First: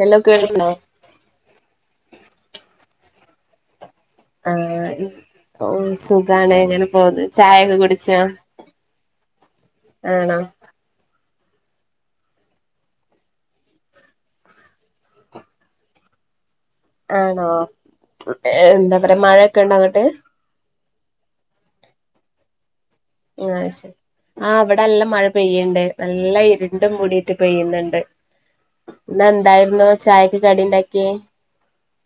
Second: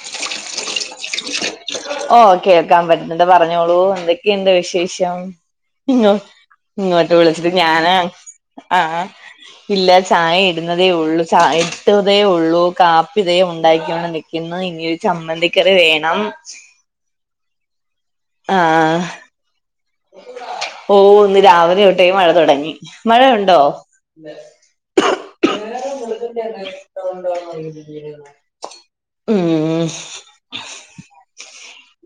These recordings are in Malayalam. ഹലോ കേൾക്കണോ ഓഹ് കേൾക്കാൻ പറ്റുന്നുണ്ട് പറഞ്ഞോളൂ എന്തൊക്കെയുണ്ട് ആഹ് വിശേഷം ഓ ഇങ്ങോ സുഖാണ് ഇങ്ങനെ ഇങ്ങോട്ട് പോന്ന് വിളിച്ചിട്ട് ചായൊക്കെ ഞാനാ കുടിച്ചോ ആഹ് ഇല്ല ചായ ആണോ എടു തേള്ളൂ ചായ ഇട്ടതേ ഉള്ളൂ കാപ്പിതേ ഉണ്ടാക്കൊണ്ട് നിൽക്കുന്നു ഇനി ഒരു ചമ്മന്തി കറി വേണം ആണോ എന്താ പറയാ മഴക്കെ ഉണ്ടോ അങ്ങോട്ട് ഓഹ് ഇന്ന് രാവിലെ തൊട്ടേ മഴ തുടങ്ങി മഴയുണ്ടോ ആഹ് ശരി ആഹ് ഇവിടെ നല്ല മഴ പെയ്യണ്ട് നല്ല ഇരുണ്ടു മൂടിയിട്ട് പെയ്യുന്നുണ്ട് ഇന്ന് ഉം എന്തായിരുന്നു ചായക്ക്‌ കടി ഇണ്ടാക്കിയെ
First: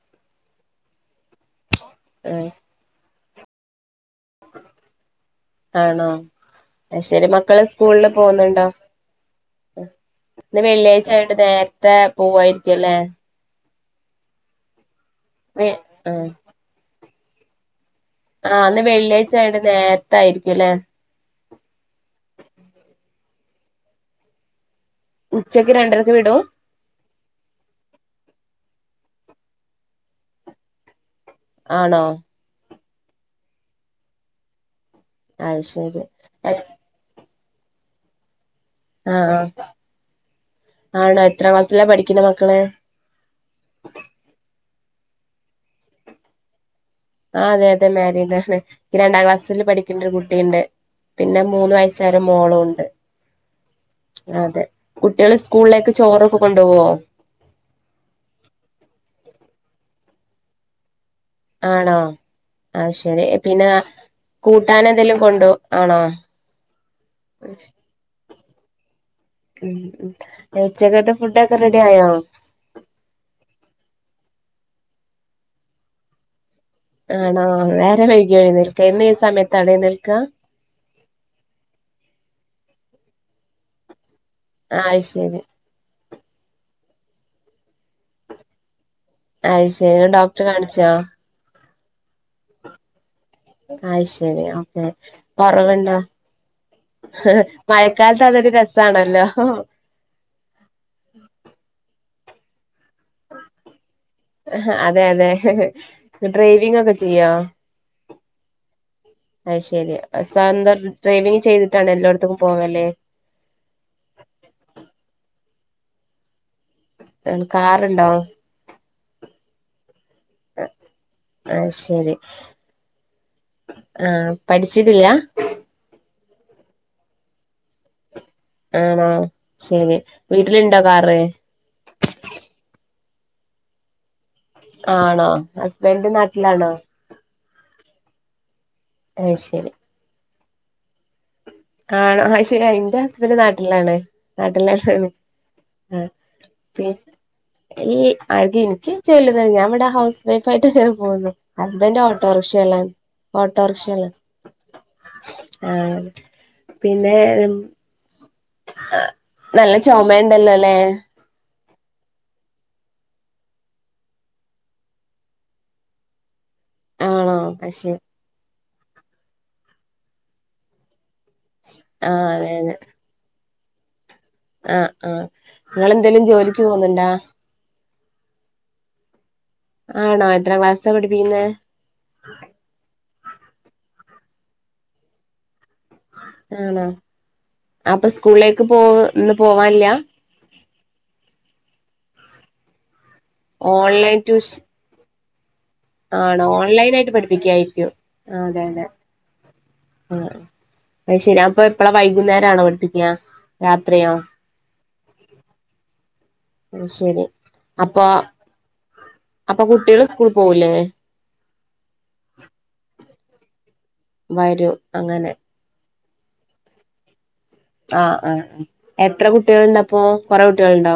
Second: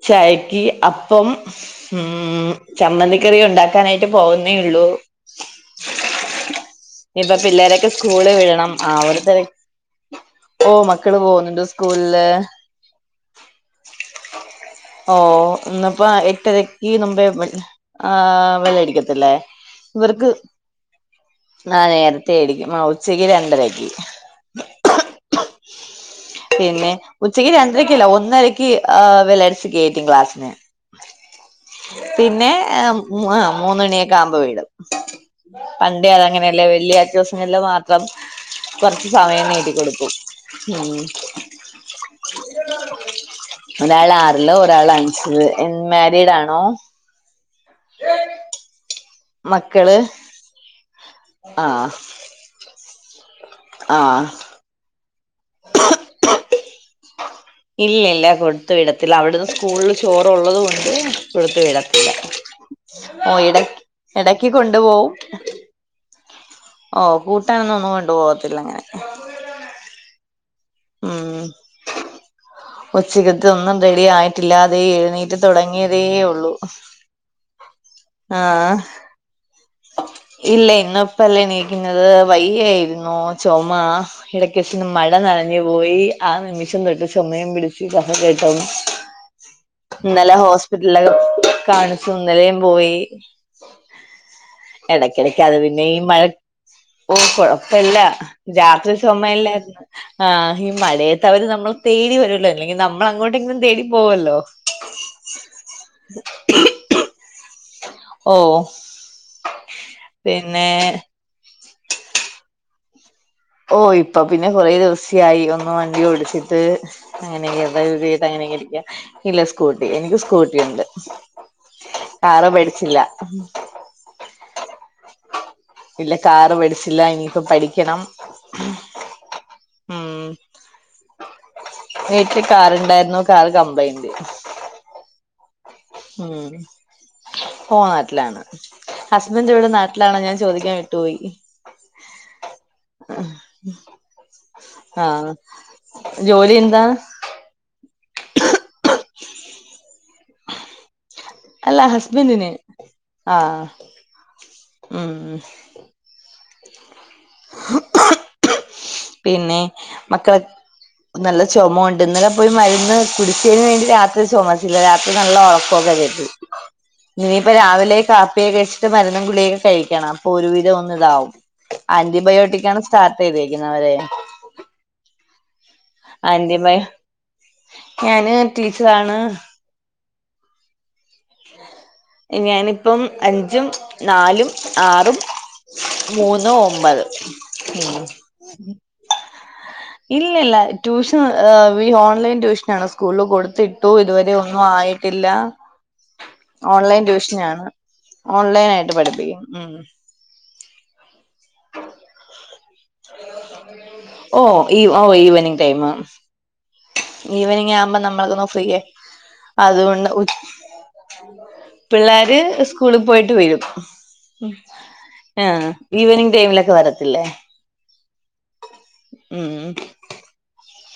ചായക്ക് അപ്പം ഉം ആഹ് ചമ്മന്തിക്കറി ഉണ്ടാ ക്കാനായിട്ട് പോവുന്നേള്ളു ആണോ അത് ഇനി ശരി ഇപ്പൊ മക്കള് പിള്ളേരൊക്കെ സ്കൂളില് സ്കൂള് പോകുന്നുണ്ടോ വിടണം ആ ഒരു തിരക്ക ഇന്ന് ഓഹ് മക്കള് പോവുന്നുണ്ട് സ്കൂളില് ക്കല്ലെ ഓഹ് ഇന്നിപ്പ ആഹ് എട്ടരക്ക് നുമ്പേ പോയി ആഹ് ഇന്ന് ബെല്ല് അടിക്കത്തില്ലേ വെള്ളിയാഴ്ച ആയോണ്ട് നേരത്തെ ഇവർക്ക് ആയിരിക്കും അല്ലേ ആഹ് നേരത്തെേടിക്കും ഉച്ചക്ക് രണ്ടരക്ക് ഉച്ചക്ക് രണ്ടരക്ക് വിടും പിന്നെ ഉച്ചക്ക് രണ്ടരക്കല്ല ഒന്നരക്ക് ആഹ് വെല്ലടിച്ചു കേറ്റും ക്ലാസ്ന് ആണോ പിന്നെ മൂന്നണിയൊക്കെ ആകുമ്പോ വിടും അത് ശരി പണ്ടേ അത് അങ്ങനെയല്ലേ വെള്ളിയാഴ്ച ദിവസങ്ങളില് മാത്രം കൊറച്ച് ആഹ് സമയം നീട്ടിക്കൊടുക്കും ഉം ആണോ എത്ര ക്ലാസ്സിലാ പഠിക്കണ മക്കള് ഒരാള് ആറില് ഒരാൾ അഞ്ചില് എ മാരിഡാണോ ആഹ് അതെ അതെ മാരിഡാണ് ഇക്ക് രണ്ടാം ക്ലാസ്സില് മക്കള് പഠിക്ക്‌ണ്ട ഒരു കുട്ടിണ്ട് പിന്നെ ആ മൂന്ന് വയസായൊരു മോളുണ്ട് ആ അതെ കുട്ടികള് സ്കൂളിലേക്ക് ചോറൊക്കെ കൊണ്ടോവോ ഇല്ലല്ല കൊടുത്തു വിടത്തില്ല അവിടുന്ന് സ്കൂളില് ചോറുള്ളത് കൊണ്ട് കൊടുത്തു ആണോ വിടത്തില്ല അത് ശരി ഓഹ് ഇട പിന്നെ ഇടക്ക് കൊണ്ടു കൂട്ടാൻ പോവും എന്തെലും കൊണ്ടോ ആണോ ഓഹ് കൂട്ടാനൊന്ന ഒന്നും കൊണ്ടു പോകത്തില്ല അങ്ങനെ ഉം ഉ ഉച്ചകത്തെ ഫുഡക്കെ റെഡി ആയാ ഉച്ചകത്തൊന്നും റെഡി ആയിട്ടില്ലാ തെഎഴുന്നീറ്റ് തുടങ്ങിയതേ ഉള്ളൂ ആണോ വേറെ വൈകിയോ എഴി ആഹ് നിൽക്ക എന്നും ഈ സമയത്താണോ എഴുനേൽക്കാ ഇല്ല ഇന്ന ഇപ്പല്ലേ എണീക്കുന്നത് വയ്യ ആയിരുന്നു ചുമ കിടക്കേസിന്ന് അത് മഴ ശരി നനഞ്ഞു പോയി ആ നിമിഷം തൊട്ട് ചൊമയം പിടിച്ച് കഫ കേട്ടവും അത് ശരി ഇന്നലെ ഡോക്ടറെ കാണിച്ചോ ഹോസ്പിറ്റലൊക്കെ കാണിച്ചു ഇന്നലും പോയി അയ്ശരി ഇടയ്ക്കിടക്ക് അത് പിന്നെ ഈ മഴ ഓഹ് കൊഴപ്പില്ല മഴക്കാലത്ത് അതൊരു രാത്രി രസാണല്ലോ ചൊമല്ലാര്ന്ന് ആഹ് ഈ മഴയത്ത് അവര് നമ്മൾ തേടി വരുല്ലോ അല്ലെങ്കിൽ നമ്മൾ അങ്ങോട്ടെങ്കിലും തേടി പോകല്ലോ അതെ അതെ ഡ്രൈവിങ് ഒക്കെ ചെയ്യോ ഓ അയ് ശരി പിന്നെ സ്വന്തം ഡ്രൈവിങ് ചെയ്തിട്ടാണ് എല്ലായിടത്തക്കും പോകല്ലേ ഓഹ് ഇപ്പ പിന്നെ കുറേ ദിവസ്യ ആയി ഒന്ന് വണ്ടി ഓടിച്ചി ത് കാറുണ്ടോ അങ്ങനെതത് അങ്ങനെ കെരിക്ക ഇല്ല സ്കൂട്ടി എനിക്ക് സ്കൂട്ടി ഉണ്ട് അത് ശരി കാറ് മേടിച്ചില്ല ആഹ് പഠിച്ചിട്ടില്ല ഇല്ല കാറ് പഠിച്ചില്ല ഇനിപ്പ പഠിക്കണം ആണോ ശരി ഉം വീട്ടിലിണ്ടോ കാറ് വീട്ടില് കാറണ്ടായിരുന്നു കാറ് കംമ്പ്ലൈന്റ്.... ആണോ.... ഹസ്ബൻഡ് ഉം നാട്ടിലാണോ പോ നാട്ടിലാണ് അത് ഹസ്ബൻഡ് ഇവിടെ...... ശരി ണ ഞാ ചോദിക്കൻ വിട്ടുപോയി..... ആണോ ആഹ് ശരിയ എന്റെ ഹസ്ബൻഡ് നാട്ടിലാണ് നാട്ടിലാ.... ആ..... ജോലി എന്താ.... ഈ അത് എനിക്ക് ചെല്ലുത് ഞാൻ ഇവിടെ ഹൗസ് വൈഫ ആയിട്ട്ങ്ങഞാൻ പോവുന്നു.... അല്ല ഹസ്ബൻഡ് ഹസ്ബൻഡിന് ഓട്ടോറിക്ഷലാ ആഹ് ഓട്ടോറിക്ഷയല്ലാം..... ഉം.... പിന്നെ.... പിന്നെ നല്ല മക്കളെ... ചുമയുണ്ടല്ലോ അല്ലേ നല്ല ചുമ ഉണ്ട് ഇന്നലെ പോയി മരുന്ന് കുടിച്ചതിന് വേണ്ടി രാത്രി ചുമച്ചില്ല രാത്രി നല്ല ഉറപ്പമൊക്കെരുട്ടത്.... ആണോ ഇനിയിപ്പ പക്ഷെ രാവിലെ കാപ്പിയക്ക കഴിച്ചിട്ട് മരണം ഗുളിയൊക്കെ കഴിക്കണം അപ്പൊ ഒരുവിധം ഒന്ന ഇതാവും.... ആ അതെ ആന്റിബയോട്ടിക്ക ആണ് സ്റ്റാർട്ട് ചെയ്തരിക്കുന്നത് അവരെ.... ആഹ് ആഹ്..... നിങ്ങെന്തേലും ജോലിക്ക് ആന്റിബയോ പോന്നണ്ടാ.... ഞാന് ടീച്ചറാണ് ആണോ എത്ര ക്ലാസ്സാ പഠപ്പിക്കുന്ന.... ഞാനിപ്പം അഞ്ചും നാലും ആറും..... മൂന്നും ആണോ ഒമ്പത് ഉം അപ്പൊ സ്കൂളിലേക്ക് പോ ഇന്ന് പോവാനില്ല.... ഇല്ലല്ല ട്യൂഷൻ ഈ ഓൺലൈൻ ട്യൂഷന ആണ് സ്കൂളിൽ കൂടു ട്ടു ഓൺലൈൻ ഇതുവരെ ട്യൂഷ ഒന്നും ആയിട്ടില്ല.... ആണോ ഓൺലൈൻ ആയിട്ട് ട്യൂഷനാണ് പഠിപ്പിക്കായിരിക്കും ഓൺലൈൻ ആയിയിട്ട് പഠിപ്പിക്കും ഉം.... ആയ്ശരിയാ അപ്പ എപ്പളാ വൈകുന്നേര ആണോ പടിപ്പിക്ക രാത്രിയാ.... ഓഹ് ഈ ഓഹ് ഈവനിങ്ങ് ടൈം.... അത് ശരി ഈവനിങ് ആവുമ്പോ അപ്പൊ നമ്മൾക്കന്ന ഫ്രീയ അപ്പൊ കുട്ടികള് അതുകൊണ്ട്.... സ്കൂൾ പോവൂലേ പിള്ളോര് സ്കൂളിൽ പോയിട്ട് വരും.... വരൂ അങ്ങനെ.... ആഹ് ഈവനിംഗ് ടൈമിലൊക്കെ വരത്തില്ലേ.... ആ ആ എത്ര ഉം കുട്ടികൾുണ്ട അപ്പൊ കൊറെേ കുട്ടികൾുണ്ടോ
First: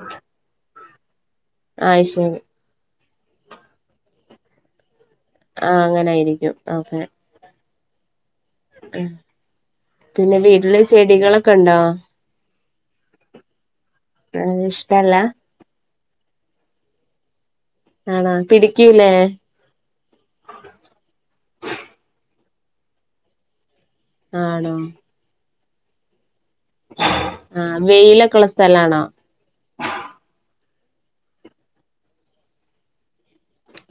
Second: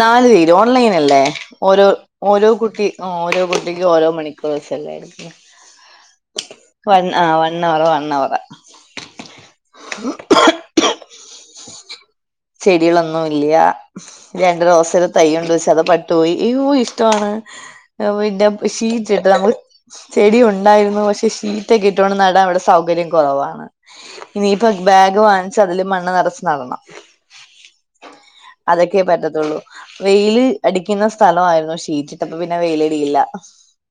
നാാലു തിര് ഓൺലൈൻ അല്ലേ ഓരോ ആഹ് ശരി ഓരോ കുട്ടി ആ ഓരോ കുട്ടിക്കും ഓരോ മണിക്കൂർ വെച്ചല്ലേ ആ അങ്ങനൊയിരിക്കും ആ വൺ ഹവർ വൺ ഹവറ ഉ പിന്നെ വീട്ടില് ചെടികളൊക്കെ ഉണ്ടോ രണ്ടു ദോസൽ ഇഷ്ടല്ല തൈ ഉണ്ട് വെച്ച അത് പട്ടുപോയി ഇഷ്ടമാണ് ആണോ പിന്നെ പിടിക്കൂലേ റ്റിട്ട് നമ്മുക്ക് ചെടിയ ഉണ്ടായിരുന്നു പക്ഷെ ഷീറ്റൊക്കെ ഇട്ടുകണ്ട് നടാൻ ഇവിടെ സൗകര്യം കുറവാണ് ഇനിയിപ്പൊ ആണോ ബാഗ് വാങ്ങിച്ച അതില് മണ്ണ് നിറച്ചു നടണം ആഹ് വെയില കുള അതൊക്കെേ പറ്റത്തുള്ളൂ വെയില് അടിക്കുന്ന സ്ഥലയിരുന്നു റ്റിട്ടപ്പ പിന്നെ വെയിലടിയില്ല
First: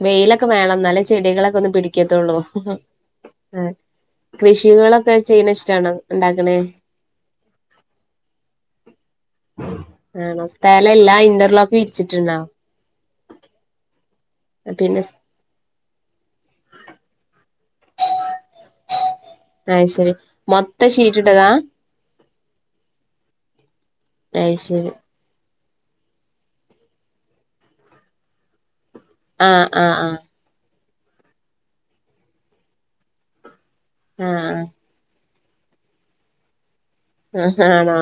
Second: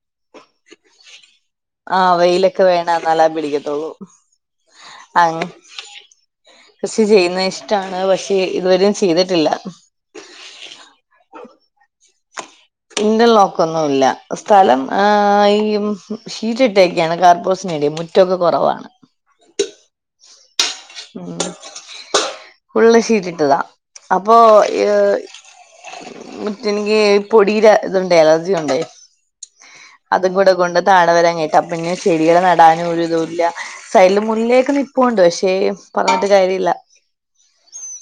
വെയിലൊക്കെ വേണം എന്നല്ലേ ചെടികളൊക്കെ ഒന്ന് ആഹ് പിടിക്കത്തുള്ളൂ വെയിലൊക്കെ വേണം എന്നാലേ ആഹ പിടിക്കത്തുള്ളൂ കൃഷികളൊക്കെ അങ്ങ് ചെയ്യണ ഇഷ്ടണ ഉണ്ടാക്കണേ കൃഷി ചെയ്യുന്നത് ഇഷ്ടമാണ് പക്ഷേ ഇതുവരും ചെയ്തിട്ടില്ല ആണോ സ്ഥലല്ല ഇന്റർലോക്ക് വിരിച്ചിട്ടുണ്ടാവോ ഇന്റർ ലോക്ക് ഒന്നും ഇല്ല സ്ഥലം പിന്നെ ആ ഈ ഷീറ്റ ഇട്ടേൊക്കെയാണ് കാർബോസിനടയും മുറ്റൊക്കെ കുറവാ അഹ് ശരി മൊത്ത സീറ്റ്ട്ടതാ ഫുൾ ശീട്ടിട്ട്താ അപ്പൊ അയ് ഏ ശരി ഈ മുറ്റമെനിക്കീ പൊടിയുടെയിതുണ്ടേ അലർജിയുണ്ടേ. ആഹ് ആഹ് ആഹ് അതും കൂടെകൊണ്ടു താഴെവരാഞ്ഞിട്ടാ അപ്പോ ഞാൻചെടികളു നടാനുമൊരിതുമില്ല സൈഡില് ആഹ് മുല്ലയൊക്കെ നിൽപ്പുണ്ട് പക്ഷേ പറഞ്ഞിട്ടുകാര്യമില്ല ആഹ് ഹാ ആണോ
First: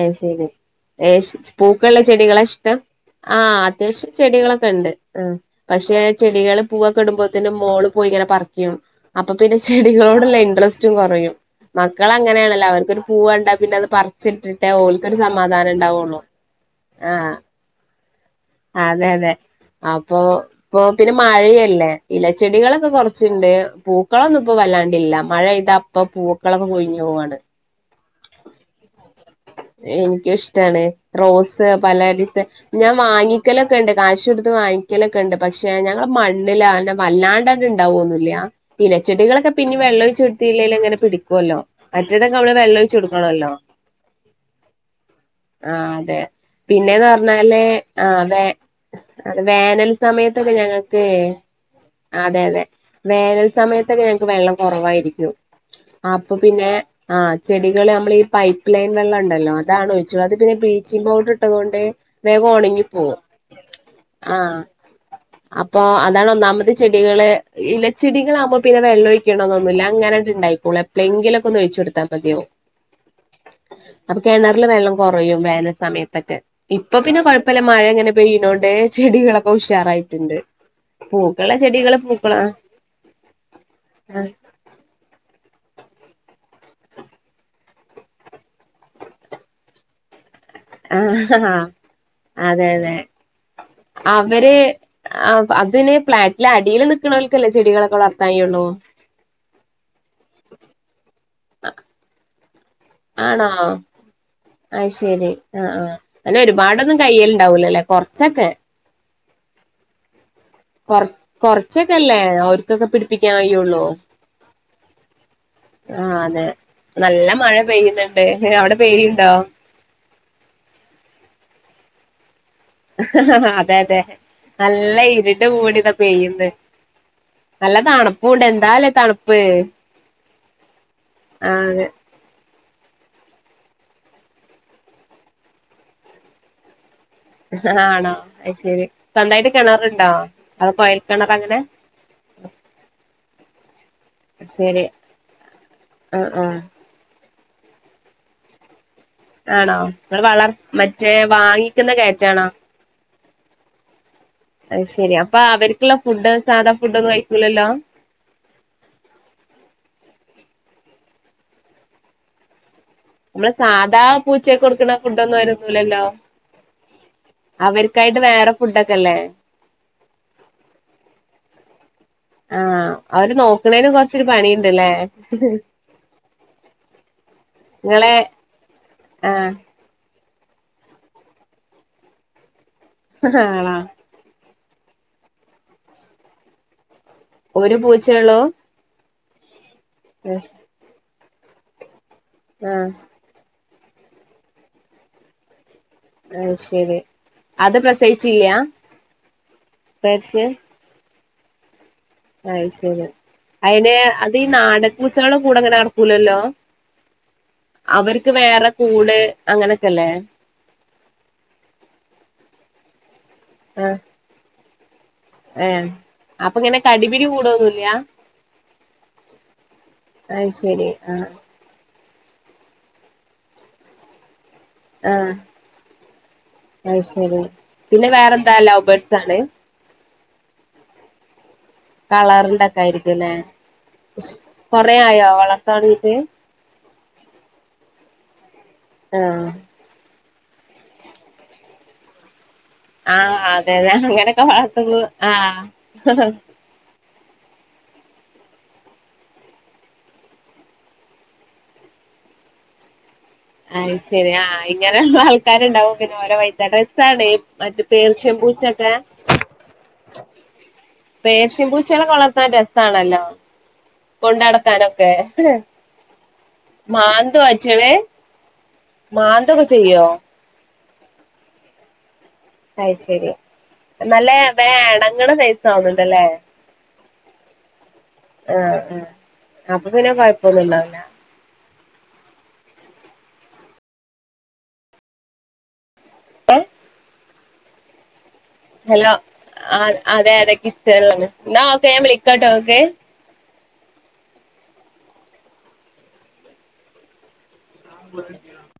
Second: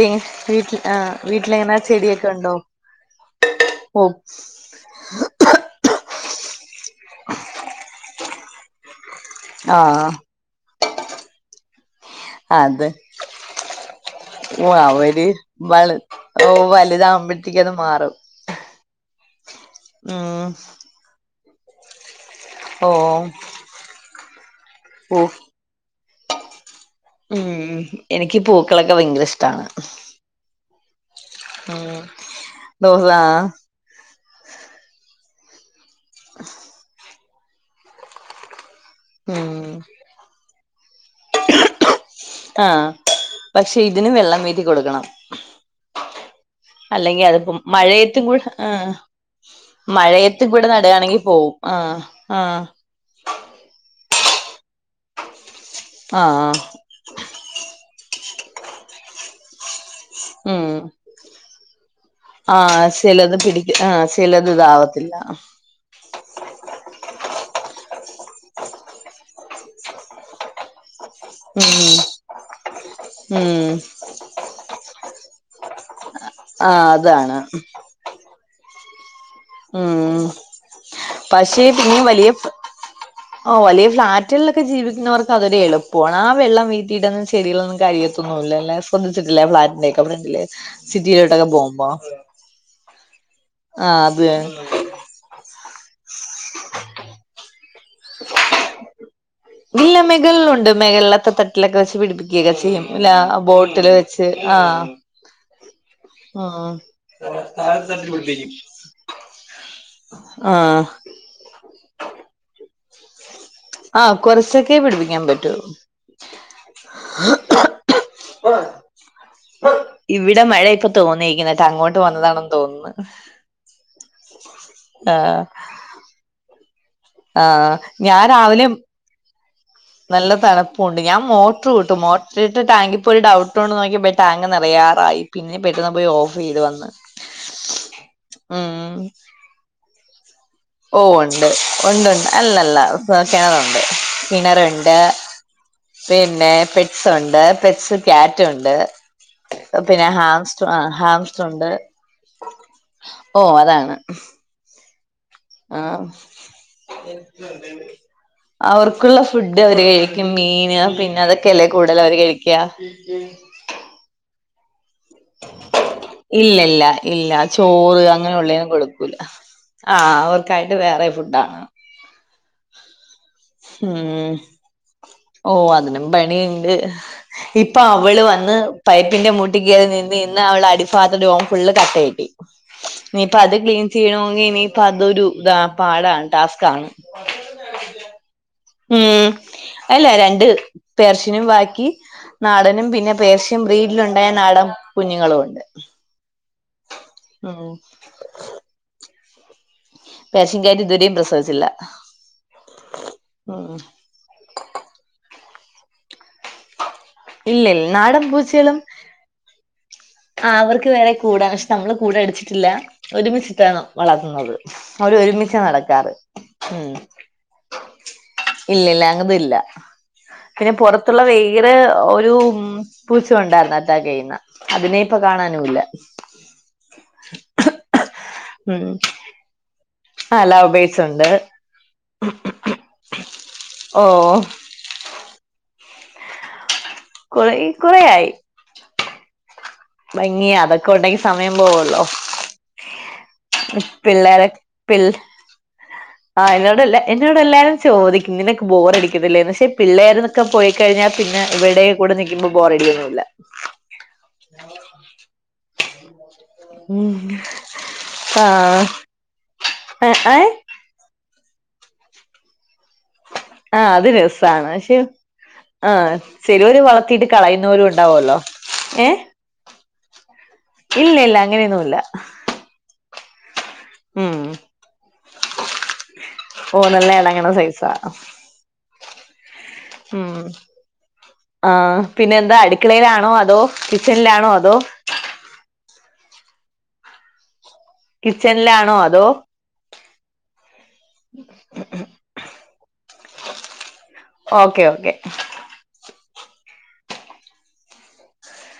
അതുശരി ആഹ് വീട്ടിലെങ്ങനെ പൂക്കളുള്ള ചെടിയൊക്കെ ഉണ്ടോ ചെടികളായിഷ്ടം. ആഹ് ഓ അത്യാവശ്യംചെടികളൊക്കെയുണ്ട് ആമ് പക്ഷേയാചെടികളു പൂവൊക്കെയിടുമ്പോളത്തേനും മോളു പോയിയിങ്ങനെ പറിക്കും. അപ്പൊ പിന്നെ ആഹ് ചെടികളോടുള്ള ഇൻട്രസ്റ്റും കുറയും മക്കളങ്ങനെയാണല്ലോ അത് അവർക്കൊരു പൂവു ഓ കണ്ടാൽപിന്നെയതുപറിച്ചിട്ടിട്ടേ ഓൽക്കൊരു അവര് സമാധാനമുണ്ടാവുകയുള്ളു ആഹ്. എനിക്കതു മാറും ആ അതെയതെ അപ്പൊ, ഉം ഇപ്പൊപ്പിന്നെ മഴയല്ലേ. ഇലച്ചെടികളൊക്കൊ ഓ കുറച്ചുണ്ട്. പൂക്കളൊന്നുമിപ്പൊ വല്ലാണ്ടില്ല, പൂ മഴയില്ലാത്തപ്പൊ പൂക്കളൊക്കെ കൊഴിഞ്ഞു പോവാണ്. ഉം എനിക്ക് പൂക്കളൊക്കെ ഭയങ്കര ഇഷ്ടാണ് എനിക്കിഷ്ടാണ് റോസ് ഉം പലയിത് ഞാൻ റോസ വാങ്ങിക്കല് ഉണ്ട്, കാശുകൊടുത്തു വാങ്ങിക്കലൊക്കെയുണ്ട് പക്ഷെ ഞങ്ങടെ മണ്ണിലാണ്ട് വല്ലാണ്ട് ഇണ്ടാവുമൊന്നുമില്ല. പിന്നെ, ച്ചെടികളൊക്കെ ഉം പിന്നെ വെള്ളമൊഴിച്ചെടുത്തില്ലേലുമങ്ങനെ പിടിക്കുവല്ലോ മറ്റേതൊക്കെ നമ്മള് വെള്ളമൊഴിച്ചുകൊടുക്കണമല്ലോ ഇതിനു വെള്ളം വീട്ടിൽ കൊടുക്കണം അതെ പിന്നേന്ന് അല്ലെങ്കിലതു പറഞ്ഞാല് മഴയത്തു ആഹ് കു വേ ആഹ് അത് വേനൽ സമയത്തൊക്കെ മഴയത്തിവിടെ ഞങ്ങക്ക് നടുകയാണെങ്കിൽ പോകും ആഹ് ആ അതെ അതെ വേനൽ സമയത്തൊക്കെ ഞങ്ങക്കുവെള്ളം കുറവായിരിക്കും. അപ്പൊ ആഹ് പിന്നെ ആഹ്. ചെടികള്നമ്മളീ പൈപ്പുലൈൻ വെള്ള മുണ്ടല്ലോഅതാണൊഴിച്ചു. അതു പിന്നെ ഉം ബ്ലീച്ചിംഗ്പൗഡർ അതുകൊണ്ടേ ആഹ് ചിലതു പിടിക്കി ആഹ് ആഹ് ചിലതിതാവത്തില്ല അപ്പൊ അതാണൊന്നാമത്തെ ചെടികളേയിലച്ചെടികളാകുമ്പോ പിന്നെ വെള്ളം ഒഴിക്കണമെന്നൊന്നുമില്ല. അങ്ങയതുണ്ടായിക്കോളും, എ എപ്പമെങ്കിലൊക്കെയൊന്ന് ഉം ഒഴിച്ചുകൊടുത്താമതിയോ ഉം അപ്പൊ കിണറിലുവെള്ളം കുറയും, വേനൽ സമയത്തൊക്കെ, ആഹ് ഇപ്പൊ പിന്നെ അതാണ് കുഴപ്പമില്ലമഴയങ്ങനെ പെയ്യുന്നോണ്ടേ, ചെടികളൊക്കെ ഉം ഉഷാറായിട്ടുണ്ട്. പൂക്കുള്ള പക്ഷേ ചെടികള് പിന്നെ വലിയ പൂക്കളാ ഓ വലിയ ഫ്ലാറ്റുകളൊക്കെ ലൊക്കെ, ജീവിക്കുന്നവർക്കതൊരെളുപ്പമാണ് ആ വെള്ളം വീണീട്ടൊന്നും ചെടികളൊന്നും കരിയത്തൊന്നുമില്ല ഒന്നിച്ചിട്ടല്ലേ ഫ്ളാറ്റിന്റെയൊക്കെ ഫ്രണ്ടിലേത് ആഹ് അതെ അതെ, ആ അത് അവര് ആഹ് അതിന് ഫ്ലാറ്റില് അടീല് നിക്കണോൽക്കല്ലേ ചെടികളൊക്കെ വളർത്താൻ കയ്യൂള്ളു ഇല്ല, മെകളിലുണ്ട് മെകളിലത്തെ തട്ടിലൊക്കെ വെച്ചുപിടിപ്പിക്കു [unintelligible] ഇല്ല ആണോ ബോട്ടില് വെച്ച് ആഹ് അത് ആഹ് തൈയ്യല്ണ്ടാവൂലല്ലേ കൊറച്ചൊക്കെ ആഹ് കൊറച്ചൊക്കെയല്ലേ ഓല്ക്കൊക്കെ പിടിപ്പി പ്പിക്കാൻ കയ്യോളു ആഹ് കൊറച്ചൊക്കെ പിടി ക്കാൻ പറ്റൂ ആഹ് അതെ നല്ല മഴ പെയ്യുന്നുണ്ട് പിന്നെ വെയില്ണ്ടോ ഇവിടെ മഴയൊക്കെ തോന്നായിക്കണ് ഇന്നട്ട് അങ്ങോട്ടു വന്നതാണ് അതെയതെ നല്ല ആ ഇരുട് മൂടിയിതാ പെയ്യുന്ന് ആ നല്ല ഞാൻ തണുപ്പുണ്ട്, രാവിലെ എന്താല്ലേ തണുപ്പ് നല്ല തണുപ്പുണ്ട് ഞാൻ ആ മോട്ടറു ഇട്ടു മോട്ടറിട്ട് ടാങ്കിപ്പോയൊരു ഡൗട്ട്കൊണ്ടു നോക്കിയപ്പോ ടാങ്കു നെറയാറായി പിന്നെ പെട്ടെന്നു പോയി ഓഫ് ചെയ്തുവന്നു. ആണോ, അയ് ശരി സ്വന്തായിട്ട് കെണറുണ്ടോ? ഓഹ് ഒണ്ട്, ഒണ്ടൊണ്ട്, അല്ലല്ല കെണറുണ്ട് ശരി കിണറുണ്ട് ആ ആ പിന്നെ പെറ്റ്സുണ്ട്, പെറ്റ്സ് ക്യാറ്റുണ്ട്. ആണോ പിന്നെ നിങ്ങള് വളർ ഹാംസ്ട്ര് ആഹ് മറ്റേ ഹാംസ്ട്രൊണ്ട് വാങ്ങിക്കുന്ന കയറ്റാണോ ഓഹ് അതാണ് അയ് ശരി അപ്പ ആ അവർക്കുള്ള ഫുഡ് സാധാ ഫുഡ് ഒന്നും കഴിക്കൂലല്ലോ? അവർക്കുള്ള ഫുഡ് അവര് കഴിക്കും മീൻ പിന്നെ അതൊക്കെയല്ലേ കൂടുതല് അവര് കഴിക്കാ ഉം ഉം നമ്മളെ സാധാ പൂച്ചേ ക്ക് കൊടുക്കണ ഫുഡൊന്നും അവരൊന്നുമില്ലല്ലോ ഇല്ല ഇല്ല ഇല്ല ചോറ് അവർക്കായിട്ട് അങ്ങനെ വേറെ ഒള്ളേ ഒന്നും ഫുഡൊക്കെ കൊടുക്കൂല അല്ലേ ആഹ് അവർക്കായിട്ട് വേറെ ഫുഡാണ് ആഹ് അവരെ നോക്കണേന് കൊറച്ചൊരു പണിയ്ണ്ട്ല്ലേ ഓഹ് അതിനും പണിയുണ്ട് ഇപ്പ നിങ്ങളെ അവള് വന്ന് പൈപ്പിന്റെ ആ മൂട്ടിക്കയറി നിന്ന് നി നിന്ന് അവളെ അടി [unintelligible] ഫുള്ള് കട്ട ആയി പോയി ഇനിയിപ്പ അത് ആണോ ക്ലീൻ ചെയ്യണോങ്കി ഇനി അപ്പ അതൊരു ഇതാ പാടാണ് ടാസ്ക്കാണ് ഒരു പൂച്ചേ ഉള്ളൂ ഉം അല്ല രണ്ട് പേർഷ്യനും ബാക്കി നാടനും ആഹ് പിന്നെ പേർഷ്യൻ ബ്രീഡിൽ ഒണ്ടായ നാടൻ കുഞ്ഞുങ്ങളും ഒണ്ട് അത് ശരി അത് പ്രസയിച്ചില്ല പേർഷ്യൻ ക്യാറ്റ് ഇതുവരെയും പ്രസവിച്ചില്ല അത് ശരിയാ ഉം അയിന് അത് ഈ നാടൻ പൂച്ചകളുടെ കൂടെങ്ങനെ നടക്കൂലല്ലോ ഇല്ല ഇല്ല നാടൻ അവർക്ക് വേറെ കൂട് അങ്ങനൊക്കല്ലേ ആഹ് അവർക്ക് വേറെ കൂടാ പക്ഷെ നമ്മള് കൂട് അടിച്ചിട്ടില്ല ഒരുമിച്ചിട്ടാണ് ആഹ് വളർ ഉം അതെ അവരെ ഒരുമി ഏഹ് അപ്പ ഇങ്ങനെ കടിപിടി കൂടോന്നും ഇല്ല ഇല്ലല്ല അങ്ങത് ഇല്ല അത് പിന്നെ ശരി പൊറത്തുള്ള ആഹ് വെയി [unintelligible] ഒരു ഉം പൂച്ച ഒണ്ടായിരുന്നു അറ്റാക്ക് ചെയ്യുന്ന അതിനെ ഇപ്പ ആഹ് കാണാനും ഇല്ല അത് ശരി പിന്നെ വേറെന്താ ഉം [unintelligible] ആഹ് ലൗബേഡ്സ് ഒണ്ട് കളറിന്റെക്കെ ആയിരിക്കൂല്ലേ ഓ കൊറെ ആയോ വളർത്താൻ തൊടങ്ങീറ്റ് കൊറെ കൊറെയായി ആഹ് ഭംഗിയ അതൊക്കെ ഉണ്ടെങ്കി സമയം പോവൊള്ളോ ആഹ് അതെ തെ അങ്ങനെക്കെ വർത്തൂ ആഹ് വയനാടല്ലേ എന്നോട് എല്ലാരും ചോദിക്കും നിനക്ക് ബോറ അടിക്കുന്നില്ലേന്ന് ക്ഷെ പിള്ളേര്‌ ന്നൊക്കെ പോയിക്കഴിഞ്ഞാ പിന്നെ ഇവിടെ കൂട നിക്കുമ്പോ ബോറഡിയൊന്നുല്ല അത് ശരി ആ ഇങ്ങനെന്നു ആൾക്കാര്ണ്ടാവും പിന്നെ ഓര വൈത്ത ഉം രസ്സാണയ് മറ്റേ പേർഷ്യൻ ആഹ് പൂച്ചക്കെ [unintelligible] പേർഷ്യൻ പൂച്ചേളക്ക വളർത്താൻ രസാണല്ലോ ആഹ് അത് രസാണ് പക്ഷെ കൊണ്ടടക്കാനൊക്കെ ആഹ് ചെലോര് വളർത്തീട്ട് മാന്തോ കളയുന്നോരും അയ്റ്റങ്ങള് ഉണ്ടാവൊല്ലോ മാന്തൊക്കെ ചെയ്യോ ഇല്ല ഇല്ല അങ്ങനെയൊന്നുല്ല അത് ശരി നല്ല വേ എണങ്ങ്ണ സൈ ഓ നല്ല എണങ്ങ്ണ സൈസാ ആഹ് ആ അപ്പ പിന്നെ ഉം കൊയപ്പൊന്നുണ്ടാ വൂല ആഹ് പിന്നെ എന്താ അട്ക്ക്ളേലാണോ അതോ കിച്ചൺലാണോ അതോ ഏ കിച്ചൺലാണോ അതോ ആഹ് അതെ അതെ കിച്ചൺലാൺ ന്നാ ഓക്കെ ഞാൻ വിളിക്കട്ടൊ ങക്ക് ഓക്കെ ഓക്കെ [unintelligible]